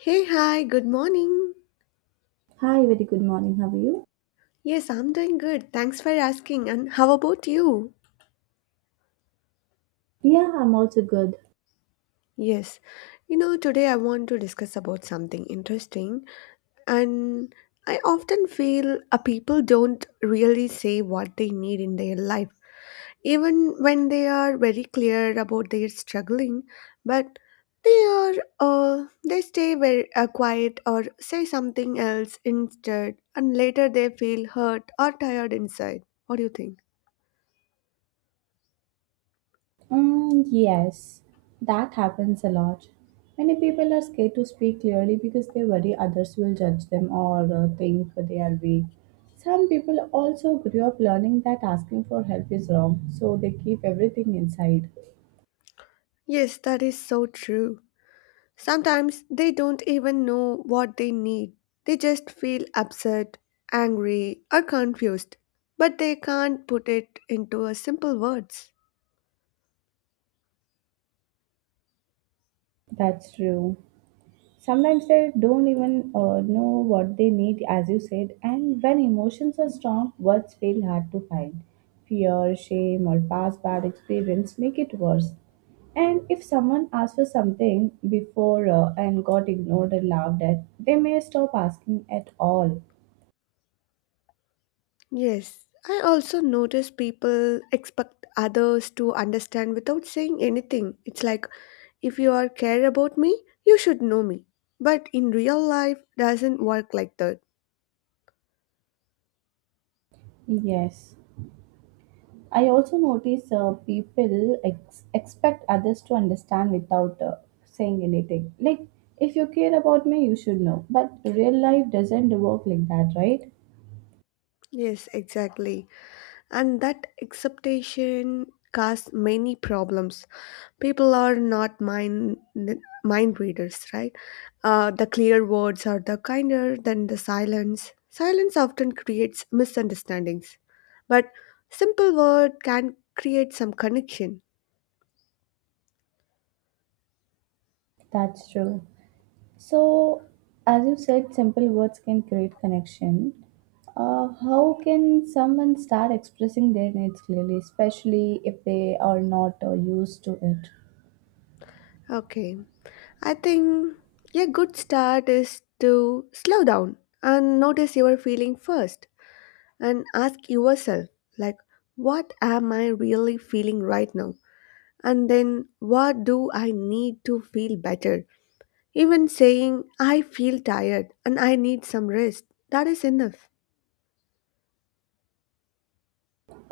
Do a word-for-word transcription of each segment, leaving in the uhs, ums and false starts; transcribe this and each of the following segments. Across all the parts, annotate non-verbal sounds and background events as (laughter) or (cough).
Hey, hi, good morning. Hi, very good morning. How are you? Yes, I'm doing good. Thanks for asking. And how about you? Yeah, I'm also good. Yes, you know, today I want to discuss about something interesting. And I often feel uh, people don't really say what they need in their life, even when they are very clear about their struggling. But they are, uh, they stay very uh, quiet or say something else instead, and later they feel hurt or tired inside. What do you think? Mm, yes, that happens a lot. Many people are scared to speak clearly because they worry others will judge them or uh, think they are weak. Some people also grew up learning that asking for help is wrong, so they keep everything inside. Yes, that is so true. Sometimes they don't even know what they need. They just feel upset, angry, or confused, but they can't put it into a simple words. That's true. Sometimes they don't even uh, know what they need, as you said, and when emotions are strong, words feel hard to find. Fear, shame, or past bad experience make it worse, and if someone asks for something before uh, and got ignored and laughed at, they may stop asking at all. Yes, I also notice people expect others to understand without saying anything. It's like if you are care about me, you should know me. But in real life doesn't work like that. Yes, I also notice uh, people ex- expect others to understand without uh, saying anything. Like, if you care about me, you should know. But real life doesn't work like that, right? Yes, exactly. And that acceptation causes many problems. People are not mind mind readers, right? Uh, the clear words are the kinder than the silence. Silence often creates misunderstandings, but simple word can create some connection. That's true. So, as you said, simple words can create connection. Uh, how can someone start expressing their needs clearly, especially if they are not uh, used to it? Okay, I think a good start is to slow down and notice your feeling first, and ask yourself like, what am I really feeling right now? And then, what do I need to feel better? Even saying, I feel tired and I need some rest, that is enough.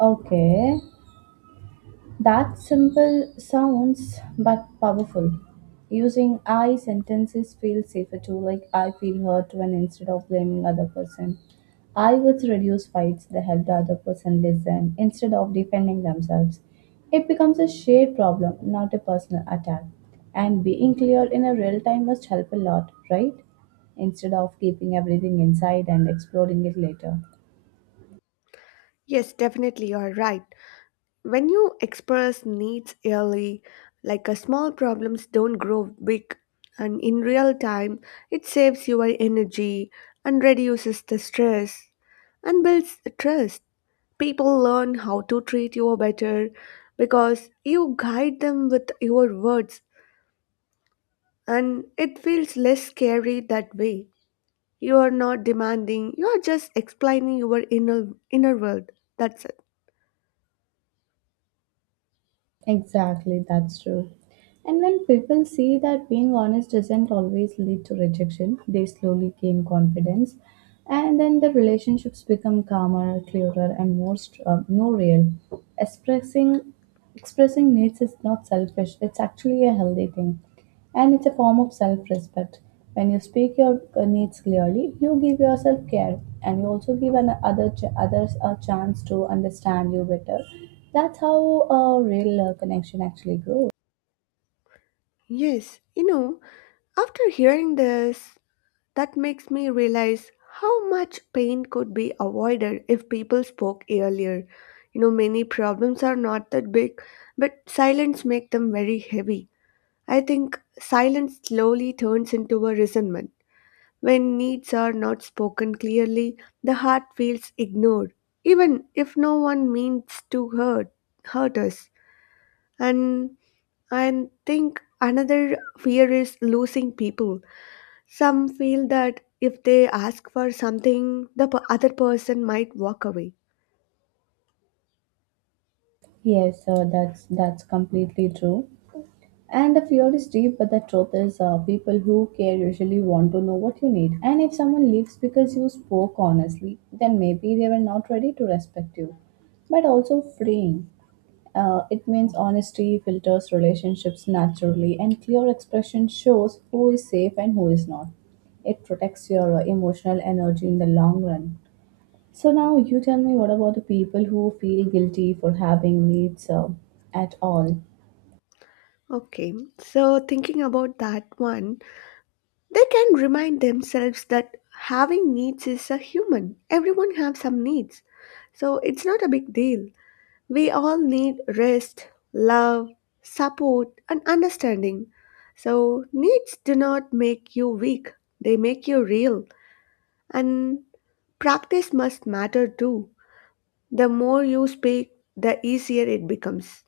Okay. That simple sounds but powerful. Using I sentences feel safer too, like I feel hurt when instead of blaming other person. I would reduce fights. They help the other person listen instead of defending themselves. It becomes a shared problem, not a personal attack. And being clear in a real time must help a lot, right? Instead of keeping everything inside and exploding it later. Yes, definitely, you're right. When you express needs early, like a small problems don't grow big, and in real time, it saves your energy and reduces the stress and builds trust. People learn how to treat you better because you guide them with your words, and it feels less scary that way. You are not demanding, you are just explaining your inner, inner world. That's it. Exactly, that's true. And when people see that being honest doesn't always lead to rejection, they slowly gain confidence, and then the relationships become calmer, clearer, and more str- uh, more real. Expressing expressing needs is not selfish; it's actually a healthy thing. And it's a form of self respect. When you speak your uh, needs clearly, you give yourself care and you also give an other ch- others a chance to understand you better. That's how a real uh, connection actually grows. Yes, you know, after hearing this, that makes me realize how much pain could be avoided if people spoke earlier. You know, many problems are not that big, but silence makes them very heavy. I think silence slowly turns into a resentment. When needs are not spoken clearly, the heart feels ignored, even if no one means to hurt, hurt us. And I think another fear is losing people. Some feel that if they ask for something, the p- other person might walk away. Yes, uh, that's that's completely true. And the fear is deep, but the truth is, uh, people who care usually want to know what you need. And if someone leaves because you spoke honestly, then maybe they were not ready to respect you. But also freeing. Uh, it means honesty filters relationships naturally, and clear expression shows who is safe and who is not. It protects your uh, emotional energy in the long run. So, now you tell me, what about the people who feel guilty for having needs uh, at all? Okay, so thinking about that one, they can remind themselves that having needs is a human. Everyone have some needs. So it's not a big deal. We all need rest, love, support, and understanding. So, needs do not make you weak, they make you real. And practice must matter too. The more you speak, the easier it becomes.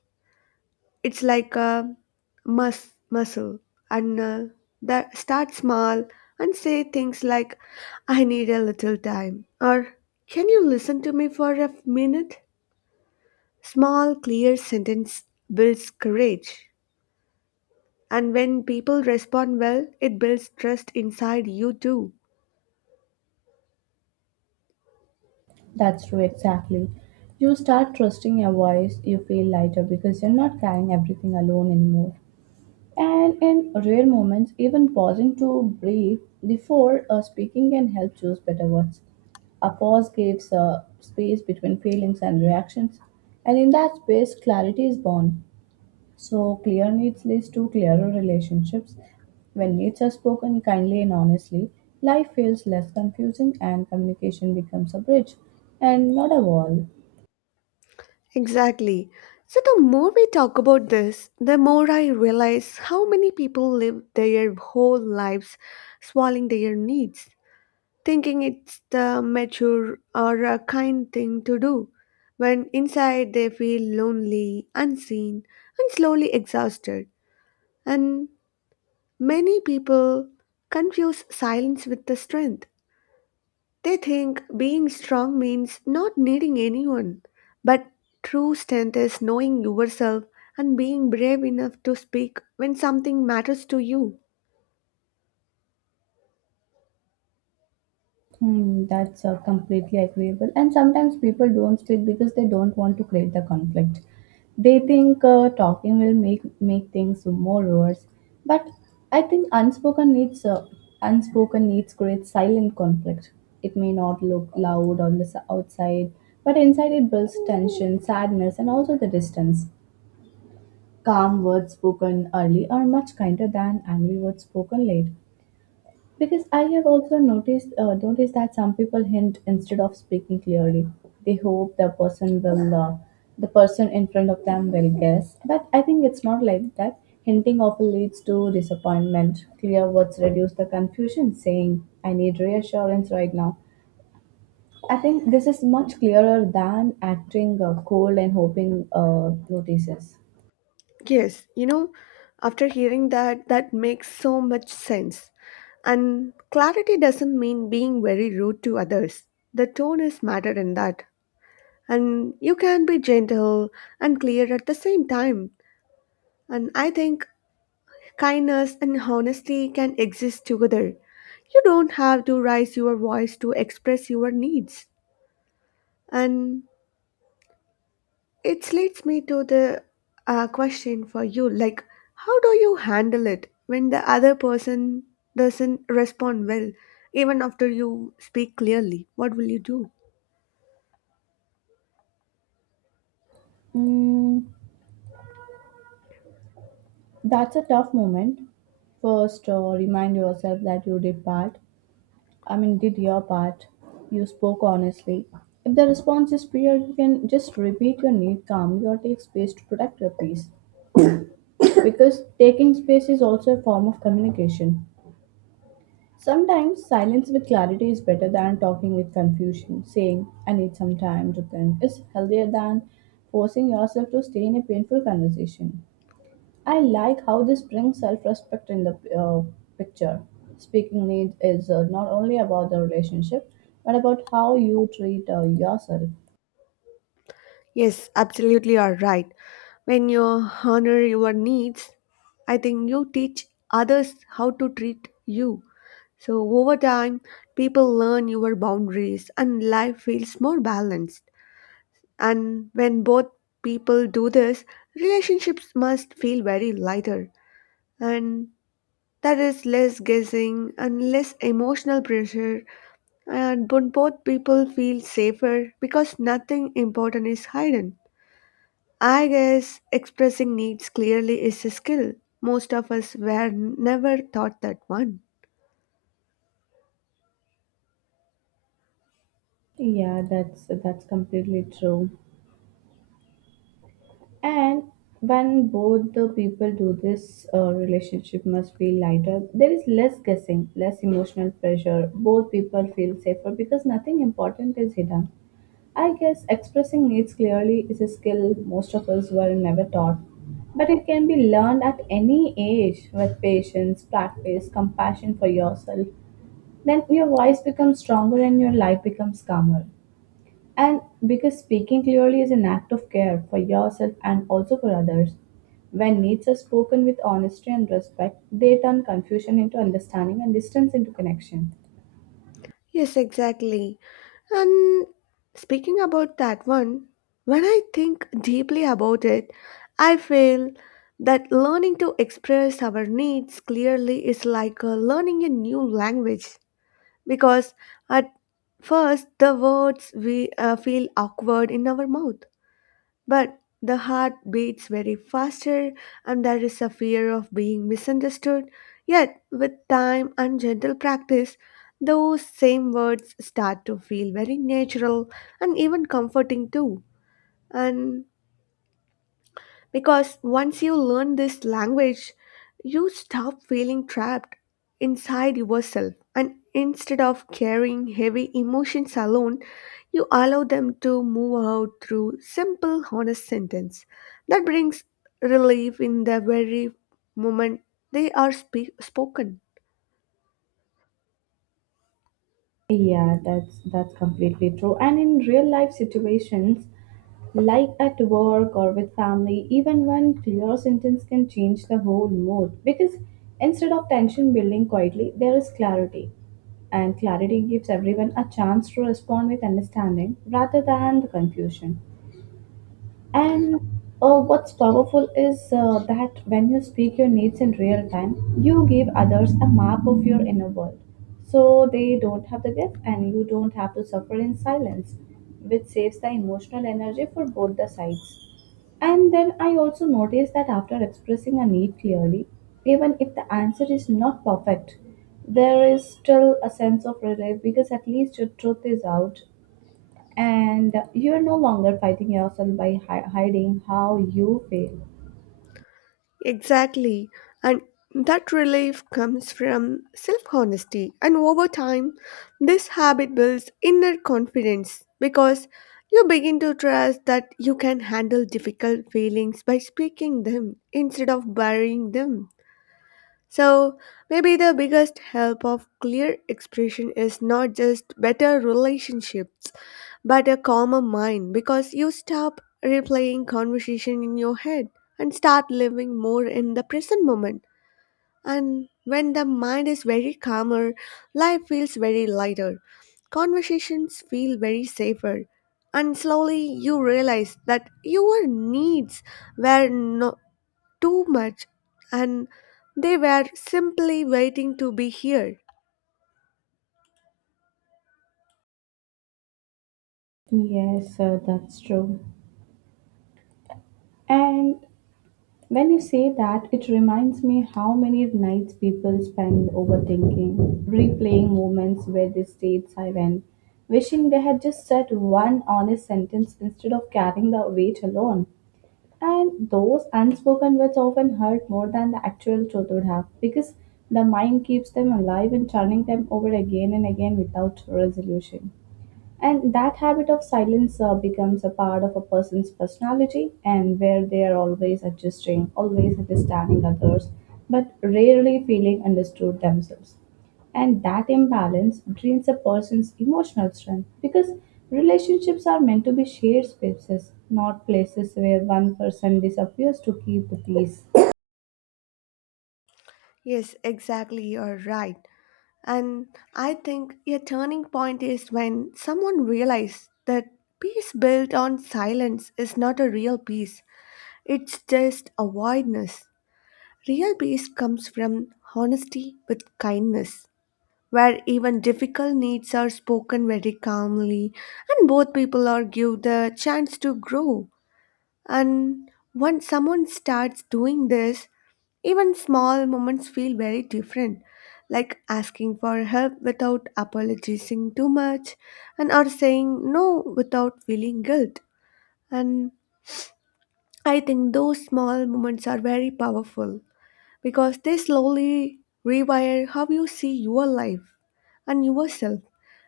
It's like a mus- muscle. And uh, that start small and say things like, I need a little time, or can you listen to me for a minute? Small, clear sentence builds courage. And when people respond well, it builds trust inside you too. That's true, exactly. You start trusting your voice, you feel lighter because you're not carrying everything alone anymore. And in rare moments, even pausing to breathe before uh, speaking can help choose better words. A pause gives uh, space between feelings and reactions, and in that space, clarity is born. So, clear needs leads to clearer relationships. When needs are spoken kindly and honestly, life feels less confusing and communication becomes a bridge and not a wall. Exactly. So, the more we talk about this, the more I realize how many people live their whole lives swallowing their needs, thinking it's the mature or a kind thing to do, when inside they feel lonely, unseen, and slowly exhausted. And many people confuse silence with the strength. They think being strong means not needing anyone. But true strength is knowing yourself and being brave enough to speak when something matters to you. Hmm, that's uh, completely agreeable. And sometimes people don't speak because they don't want to create the conflict. They think uh, talking will make make things more worse. But I think unspoken needs uh, unspoken needs create silent conflict. It may not look loud on the s- outside, but inside it builds tension, sadness, and also the distance. Calm words spoken early are much kinder than angry words spoken late. Because I have also noticed uh, noticed that some people hint instead of speaking clearly. They hope the person will uh, the person in front of them will guess. But I think it's not like that. Hinting often leads to disappointment. Clear words reduce the confusion. Saying "I need reassurance right now." I think this is much clearer than acting uh, cold and hoping uh, notices. Yes, you know, after hearing that, that makes so much sense. And clarity doesn't mean being very rude to others. The tone is matter in that. And you can be gentle and clear at the same time. And I think kindness and honesty can exist together. You don't have to raise your voice to express your needs. And it leads me to the uh, question for you like, how do you handle it when the other person doesn't respond well, even after you speak clearly? What will you do? Mm, that's a tough moment. First, uh, remind yourself that you did part. I mean, did your part. You spoke honestly. If the response is clear, you can just repeat your need calmly or take space to protect your peace. Because taking space is also a form of communication. Sometimes silence with clarity is better than talking with confusion. Saying, I need some time to think, is healthier than forcing yourself to stay in a painful conversation. I like how this brings self respect in the uh, picture. Speaking needs is uh, not only about the relationship, but about how you treat uh, yourself. Yes, absolutely, you're right. When you honor your needs, I think you teach others how to treat you. So, over time, people learn your boundaries and life feels more balanced. And when both people do this, relationships must feel very lighter. And that is less guessing and less emotional pressure. And when both people feel safer because nothing important is hidden. I guess expressing needs clearly is a skill. Most of us were never taught that one. Yeah, that's that's completely true. And when both the people do this, uh, relationship must be lighter. There is less guessing, less emotional pressure. Both people feel safer because nothing important is hidden. I guess expressing needs clearly is a skill most of us were never taught, but it can be learned at any age with patience, practice, compassion for yourself. Then your voice becomes stronger and your life becomes calmer. And because speaking clearly is an act of care for yourself and also for others. When needs are spoken with honesty and respect, they turn confusion into understanding and distance into connection. Yes, exactly. And speaking about that one, when I think deeply about it, I feel that learning to express our needs clearly is like uh, learning a new language, because at first the words we uh, feel awkward in our mouth, but the heart beats very faster, and there is a fear of being misunderstood. Yet, with time and gentle practice, those same words start to feel very natural and even comforting too. And because once you learn this language, you stop feeling trapped inside yourself. And instead of carrying heavy emotions alone, you allow them to move out through simple, honest sentence. That brings relief in the very moment they are spe- spoken. Yeah, that's that's completely true. And in real life situations, like at work or with family, even one clear sentence can change the whole mood, because instead of tension building quietly, there is clarity. And clarity gives everyone a chance to respond with understanding rather than the confusion. And uh, what's powerful is uh, that when you speak your needs in real time, you give others a map of your inner world. So they don't have to guess and you don't have to suffer in silence, which saves the emotional energy for both the sides. And then I also noticed that after expressing a need clearly, even if the answer is not perfect, there is still a sense of relief because at least your truth is out and you're no longer fighting yourself by hi- hiding how you feel. Exactly. And that relief comes from self honesty. And over time, this habit builds inner confidence because you begin to trust that you can handle difficult feelings by speaking them instead of burying them. So, maybe the biggest help of clear expression is not just better relationships but a calmer mind, because you stop replaying conversation in your head and start living more in the present moment. And when the mind is very calmer, life feels very lighter, conversations feel very safer, and slowly you realize that your needs were not too much, and they were simply waiting to be heard. Yes, sir, that's true. And when you say that, it reminds me how many nights people spend overthinking, replaying moments where they stayed silent, wishing they had just said one honest sentence instead of carrying the weight alone. And those unspoken words often hurt more than the actual truth would have, because the mind keeps them alive and turning them over again and again without resolution. And that habit of silence uh, becomes a part of a person's personality, and where they are always adjusting, always understanding others, but rarely feeling understood themselves. And that imbalance drains a person's emotional strength, because relationships are meant to be shared spaces, not places where one person disappears to keep the peace. Yes, exactly, you're right. And I think a turning point is when someone realized that peace built on silence is not a real peace, it's just a voidness. Real peace comes from honesty with kindness, where even difficult needs are spoken very calmly, and both people are given the chance to grow. And once someone starts doing this, even small moments feel very different, like asking for help without apologizing too much and or saying no without feeling guilt. And I think those small moments are very powerful because they slowly rewire how you see your life and yourself,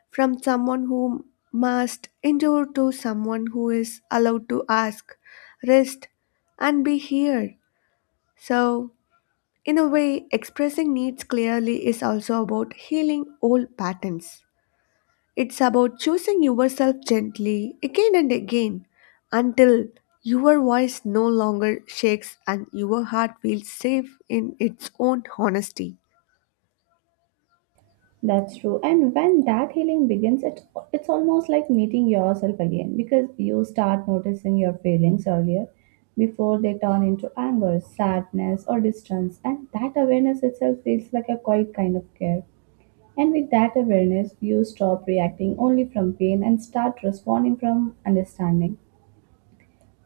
from someone who must endure to someone who is allowed to ask, rest, and be here. So in a way, expressing needs clearly is also about healing old patterns. It's about choosing yourself gently again and again until your voice no longer shakes and your heart feels safe in its own honesty. That's true. And when that healing begins, it's, it's almost like meeting yourself again, because you start noticing your feelings earlier, before they turn into anger, sadness, or distance. And that awareness itself feels like a quiet kind of care. And with that awareness, you stop reacting only from pain and start responding from understanding,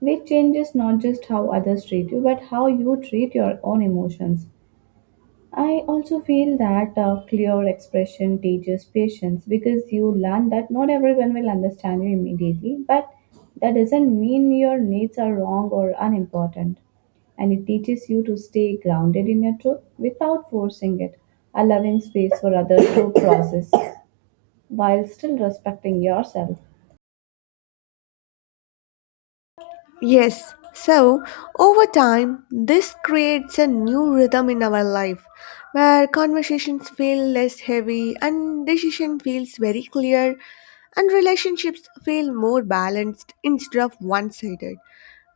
which changes not just how others treat you, but how you treat your own emotions. I also feel that uh, clear expression teaches patience, because you learn that not everyone will understand you immediately, but that doesn't mean your needs are wrong or unimportant. And it teaches you to stay grounded in your truth without forcing it, allowing space for others to (coughs) process while still respecting yourself. Yes, so over time, this creates a new rhythm in our life where conversations feel less heavy and decision feels very clear and relationships feel more balanced instead of one-sided.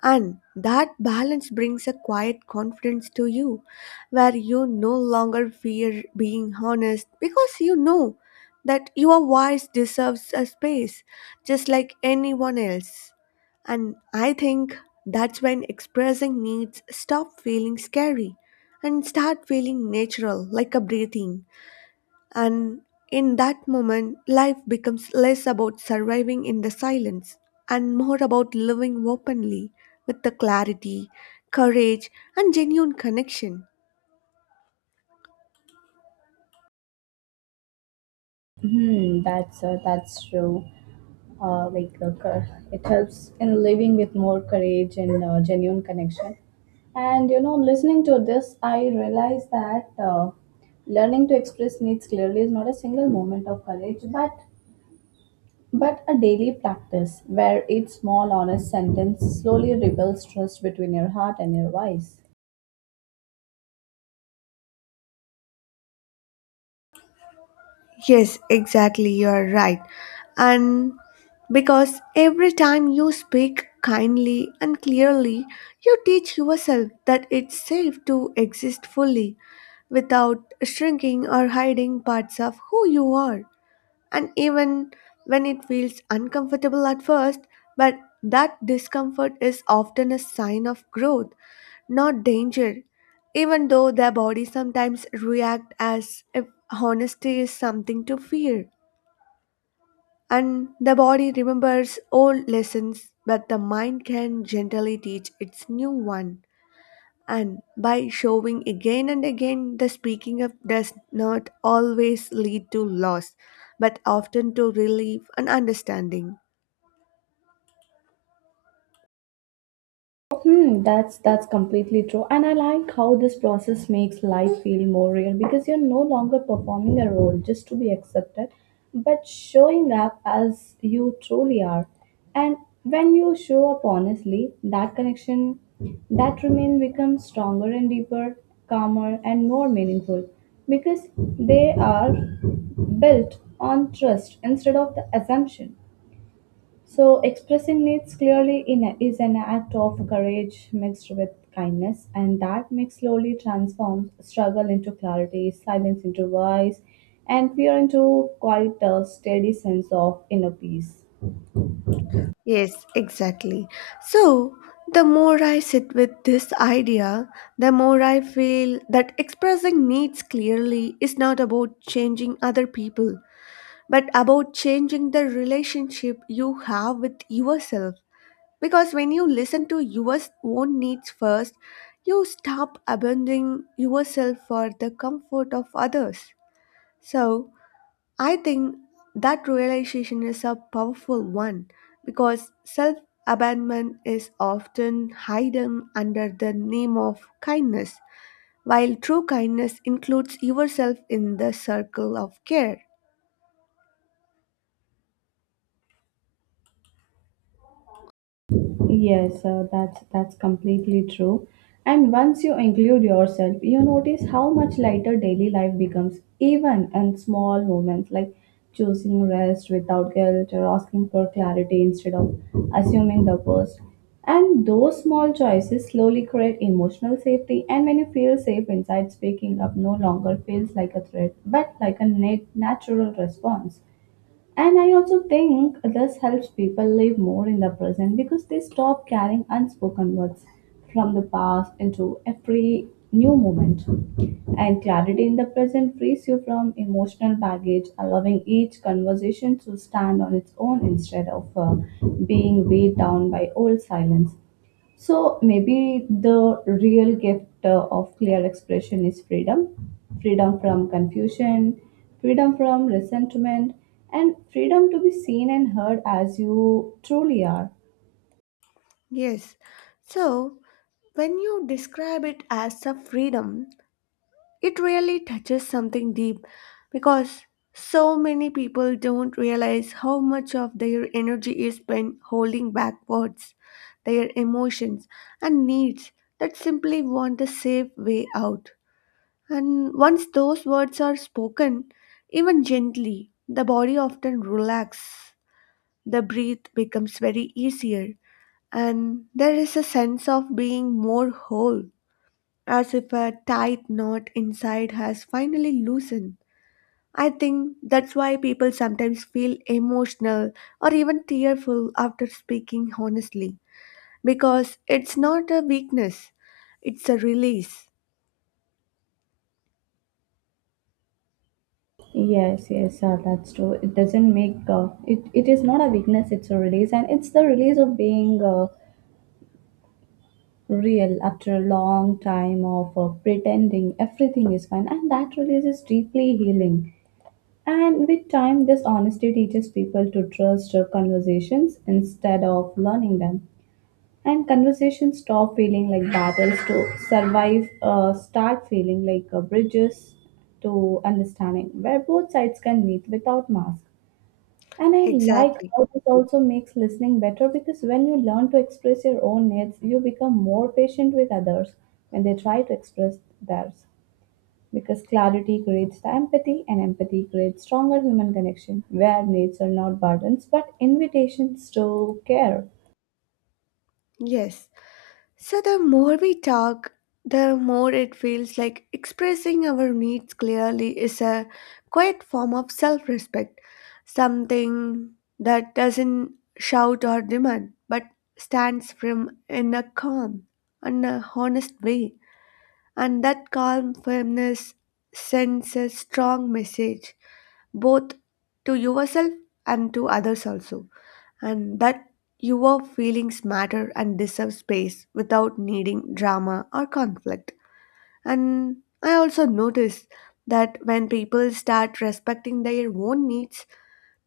And that balance brings a quiet confidence to you, where you no longer fear being honest because you know that your voice deserves a space just like anyone else. And I think that's when expressing needs stop feeling scary and start feeling natural, like a breathing. And in that moment, life becomes less about surviving in the silence and more about living openly with the clarity, courage, and genuine connection. Hmm, that's uh, that's true. uh, like uh, cou- it helps in living with more courage and uh, genuine connection, and you know, listening to this, I realize that uh, learning to express needs clearly is not a single moment of courage, but but a daily practice where each small honest sentence slowly rebuilds trust between your heart and your voice. Yes, exactly, you are right. And because every time you speak kindly and clearly, you teach yourself that it's safe to exist fully without shrinking or hiding parts of who you are. And even when it feels uncomfortable at first, but that discomfort is often a sign of growth, not danger, even though their bodies sometimes react as if honesty is something to fear. And the body remembers old lessons, but the mind can gently teach its new one. And by showing again and again, the speaking up does not always lead to loss, but often to relief and understanding. Hmm, that's that's completely true. And I like how this process makes life feel more real, because you're no longer performing a role just to be accepted, but showing up as you truly are. And when you show up honestly, that connection, that remain becomes stronger and deeper, calmer and more meaningful, because they are built on trust instead of the assumption. So, expressing needs clearly in is an act of courage mixed with kindness, and that mix slowly transforms struggle into clarity, silence into voice, and fear into quite a steady sense of inner peace. Yes, exactly. So, the more I sit with this idea, the more I feel that expressing needs clearly is not about changing other people, but about changing the relationship you have with yourself. Because when you listen to your own needs first, you stop abandoning yourself for the comfort of others. So, I think that realization is a powerful one because self abandonment is often hidden under the name of kindness, while true kindness includes yourself in the circle of care. Yes, uh, that's that's completely true. And once you include yourself, you notice how much lighter daily life becomes, even in small moments like choosing rest without guilt or asking for clarity instead of assuming the worst. And those small choices slowly create emotional safety. And when you feel safe inside, speaking up no longer feels like a threat, but like a nat- natural response. And I also think this helps people live more in the present, because they stop carrying unspoken words from the past into every new moment. And clarity in the present frees you from emotional baggage, allowing each conversation to stand on its own instead of uh, being weighed down by old silence. So maybe the real gift uh, of clear expression is freedom freedom from confusion, freedom from resentment, and freedom to be seen and heard as you truly are. Yes. So, when you describe it as a freedom, it really touches something deep, because so many people don't realize how much of their energy is spent holding back words, their emotions, and needs that simply want a safe way out. And once those words are spoken, even gently, the body often relaxes, the breath becomes very easier, and there is a sense of being more whole, as if a tight knot inside has finally loosened. I think that's why people sometimes feel emotional or even tearful after speaking honestly, because it's not a weakness, it's a release. Yes, yes, uh, that's true. It doesn't make uh, it. It is not a weakness. It's a release, and it's the release of being uh, real after a long time of uh, pretending everything is fine, and that release is deeply healing. And with time, this honesty teaches people to trust uh, conversations instead of learning them. And conversations stop feeling like battles to survive, uh, start feeling like uh, bridges to understanding, where both sides can meet without mask. And I like Exactly. how this also makes listening better because when you learn to express your own needs, you become more patient with others when they try to express theirs because clarity creates the empathy and empathy creates stronger human connection where needs are not burdens but invitations to care. Yes. So, the more we talk, the more it feels like expressing our needs clearly is a quiet form of self respect, something that doesn't shout or demand but stands firm in a calm and a honest way. And that calm firmness sends a strong message both to yourself and to others also, and that your feelings matter and deserve space without needing drama or conflict. And I also notice that when people start respecting their own needs,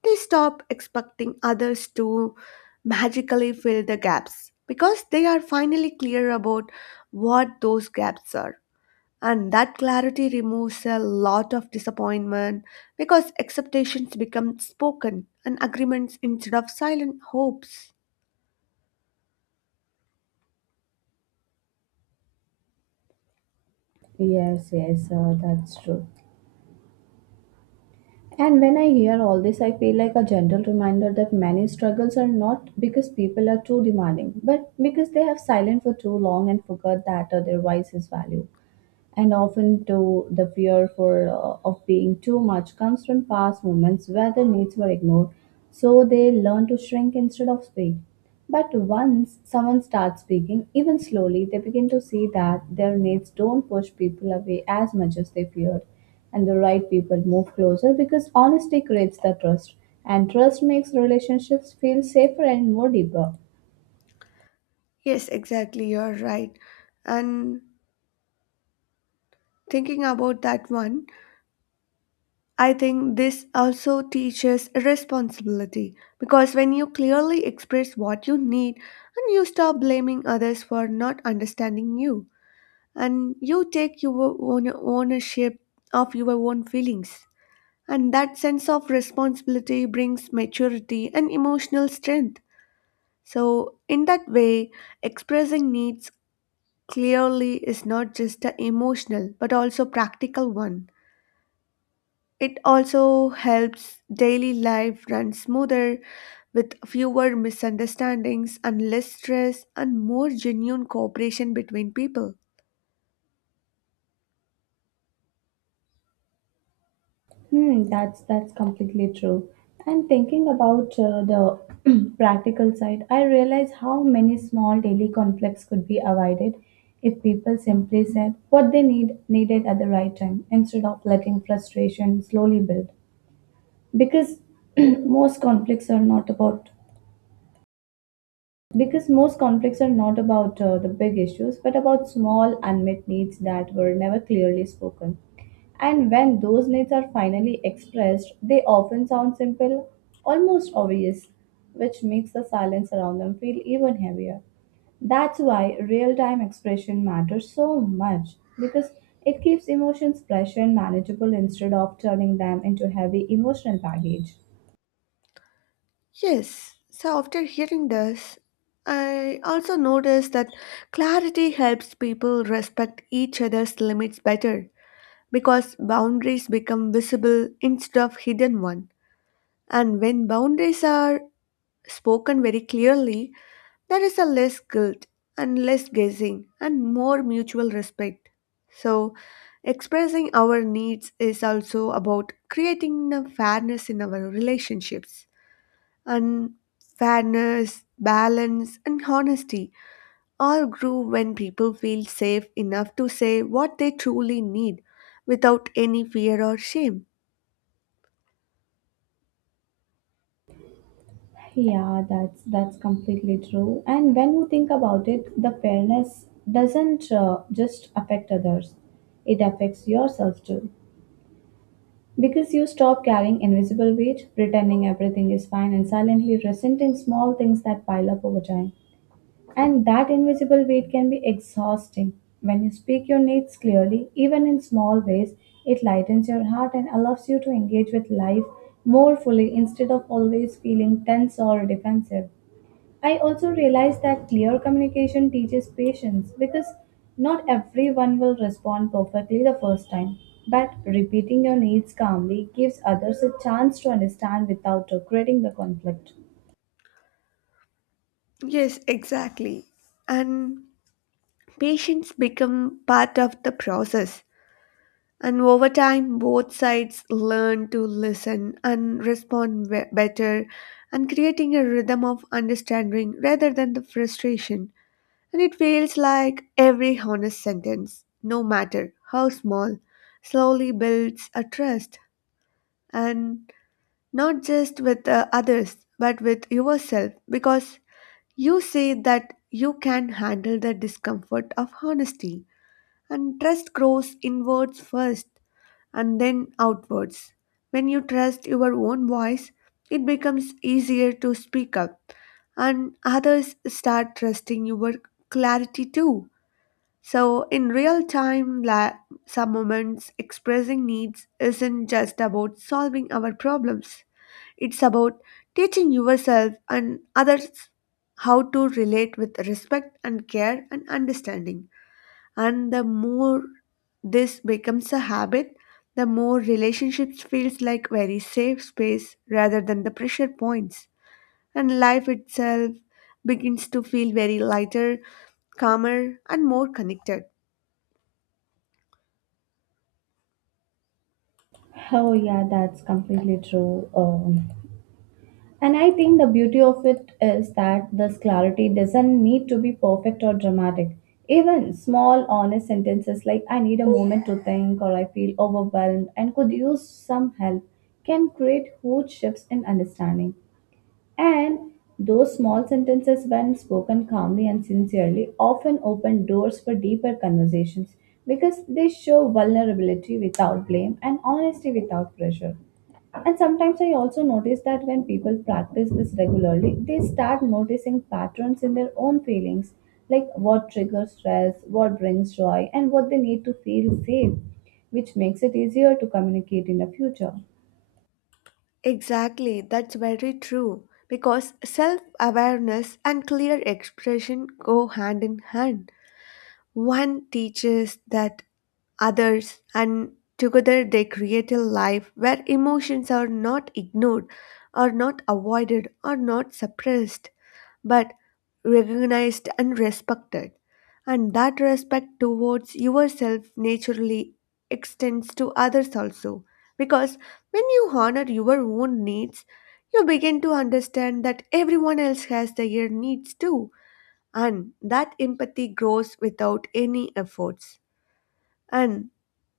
they stop expecting others to magically fill the gaps because they are finally clear about what those gaps are. And that clarity removes a lot of disappointment because expectations become spoken and agreements instead of silent hopes. Yes yes uh, that's true. And when I hear all this I feel like a gentle reminder that many struggles are not because people are too demanding but because they have silent for too long and forgot that uh, their voice is valued, and often to the fear for uh, of being too much comes from past moments where their needs were ignored, so they learn to shrink instead of speak. But once someone starts speaking even slowly they begin to see that their needs don't push people away as much as they feared, and the right people move closer because honesty creates the trust, and trust makes relationships feel safer and more deeper. Yes, exactly. You're right. And thinking about that one, I think this also teaches responsibility because when you clearly express what you need and you stop blaming others for not understanding you, and you take your own ownership of your own feelings. And that sense of responsibility brings maturity and emotional strength. So, in that way, expressing needs clearly is not just an emotional but also practical one. It also helps daily life run smoother with fewer misunderstandings and less stress and more genuine cooperation between people. Hmm, that's that's completely true. And thinking about uh, the (clears throat) practical side, I realize how many small daily conflicts could be avoided if people simply said what they need needed at the right time instead of letting frustration slowly build. Because (clears throat) most conflicts are not about because most conflicts are not about uh, the big issues, but about small unmet needs that were never clearly spoken. And when those needs are finally expressed, they often sound simple, almost obvious, which makes the silence around them feel even heavier. That's why real time expression matters so much because it keeps emotions fresh and manageable instead of turning them into heavy emotional baggage. Yes, so after hearing this, I also noticed that clarity helps people respect each other's limits better because boundaries become visible instead of hidden one. And when boundaries are spoken very clearly, there is a less guilt and less guessing and more mutual respect. So, expressing our needs is also about creating a fairness in our relationships. And fairness, balance, and honesty all grow when people feel safe enough to say what they truly need without any fear or shame. Yeah, that's that's completely true. And when you think about it, the fairness doesn't uh, just affect others; it affects yourself too, because you stop carrying invisible weight, pretending everything is fine, and silently resenting small things that pile up over time. And that invisible weight can be exhausting. When you speak your needs clearly, even in small ways, it lightens your heart and allows you to engage with life more fully instead of always feeling tense or defensive. I also realize that clear communication teaches patience because not everyone will respond perfectly the first time. But repeating your needs calmly gives others a chance to understand without creating the conflict. Yes, exactly. And patience become part of the process. And over time, both sides learn to listen and respond be- better, and creating a rhythm of understanding rather than the frustration. And it feels like every honest sentence, no matter how small, slowly builds a trust, and not just with uh, others but with yourself, because you say that you can handle the discomfort of honesty, and trust grows inwards first and then outwards. When you trust your own voice, it becomes easier to speak up, and others start trusting your clarity too. So, in real time, la- some moments, expressing needs isn't just about solving our problems, it's about teaching yourself and others how to relate with respect and care and understanding. And the more this becomes a habit, the more relationships feels like very safe space rather than the pressure points, and life itself begins to feel very lighter, calmer and more connected. Oh, yeah, that's completely true. Um, And I think the beauty of it is that this clarity doesn't need to be perfect or dramatic. Even small, honest sentences like, I need a moment to think, or I feel overwhelmed and could use some help, can create huge shifts in understanding. And those small sentences, when spoken calmly and sincerely, often open doors for deeper conversations because they show vulnerability without blame and honesty without pressure. And sometimes I also notice that when people practice this regularly, they start noticing patterns in their own feelings, like what triggers stress, what brings joy, and what they need to feel safe, which makes it easier to communicate in the future. Exactly, that's very true because self-awareness and clear expression go hand in hand. One teaches that others, and together they create a life where emotions are not ignored, are not avoided, are not suppressed, but recognized and respected. And that respect towards yourself naturally extends to others also. Because when you honor your own needs, you begin to understand that everyone else has their needs too, and that empathy grows without any efforts. And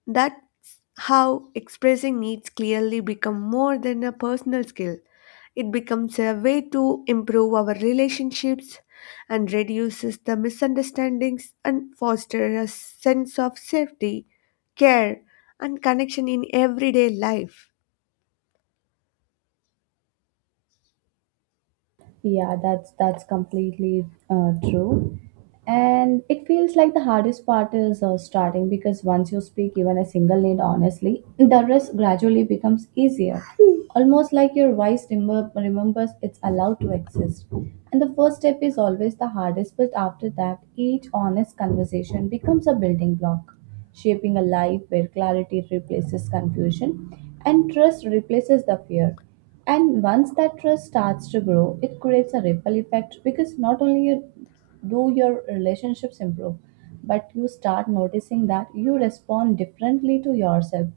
that's how expressing needs clearly become more than a personal skill. It becomes a way to improve our relationships and reduces the misunderstandings and foster a sense of safety, care and connection in everyday life. Yeah, that's that's completely uh, true. And it feels like the hardest part is uh, starting because once you speak even a single need honestly, the rest gradually becomes easier. Almost like your voice remember, remembers it's allowed to exist. And the first step is always the hardest, but after that, each honest conversation becomes a building block, shaping a life where clarity replaces confusion and trust replaces the fear. And once that trust starts to grow, it creates a ripple effect because not only you- do your relationships improve, but you start noticing that you respond differently to yourself.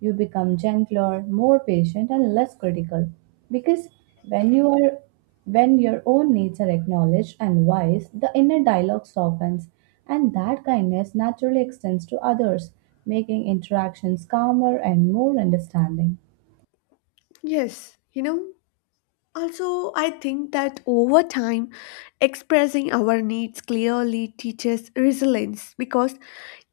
You become gentler, more patient, and less critical because when you are when your own needs are acknowledged and wise, the inner dialogue softens, and that kindness naturally extends to others, making interactions calmer and more understanding. Yes, you know, also, I think that over time, expressing our needs clearly teaches resilience because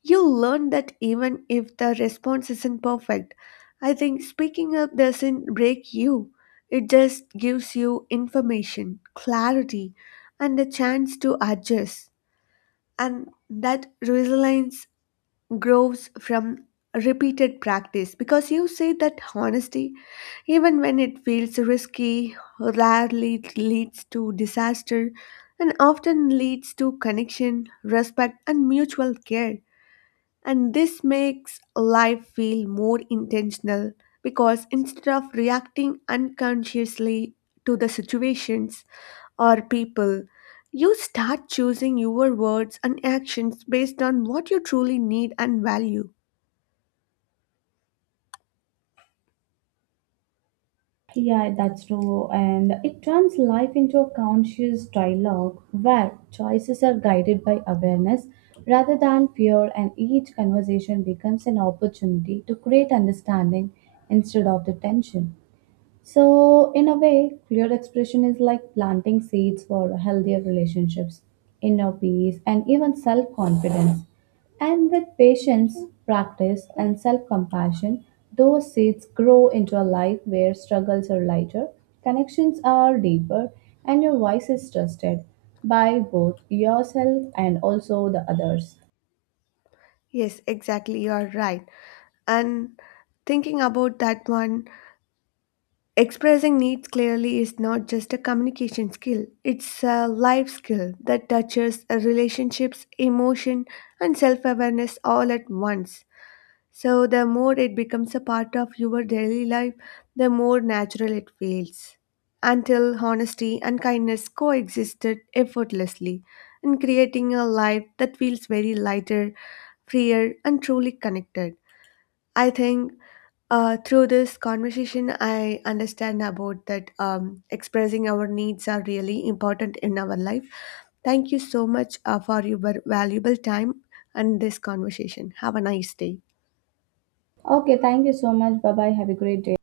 you learn that even if the response isn't perfect, I think speaking up doesn't break you. It just gives you information, clarity, and a chance to adjust. And that resilience grows from repeated practice because you say that honesty, even when it feels risky, rarely leads to disaster and often leads to connection, respect, and mutual care. And this makes life feel more intentional because instead of reacting unconsciously to the situations or people, you start choosing your words and actions based on what you truly need and value. Yeah, that's true. And it turns life into a conscious dialogue where choices are guided by awareness rather than fear, and each conversation becomes an opportunity to create understanding instead of the tension. So, in a way, clear expression is like planting seeds for healthier relationships, inner peace, and even self confidence. And with patience, practice, and self compassion, those seeds grow into a life where struggles are lighter, connections are deeper, and your voice is trusted by both yourself and also the others. Yes, exactly, you're right. And thinking about that one, expressing needs clearly is not just a communication skill, it's a life skill that touches relationships, emotion, and self awareness all at once. So, the more it becomes a part of your daily life, the more natural it feels. Until honesty and kindness coexisted effortlessly in creating a life that feels very lighter, freer, and truly connected. I think uh, through this conversation, I understand about that um, expressing our needs are really important in our life. Thank you so much uh, for your valuable time and this conversation. Have a nice day. Okay, thank you so much. Bye bye. Have a great day.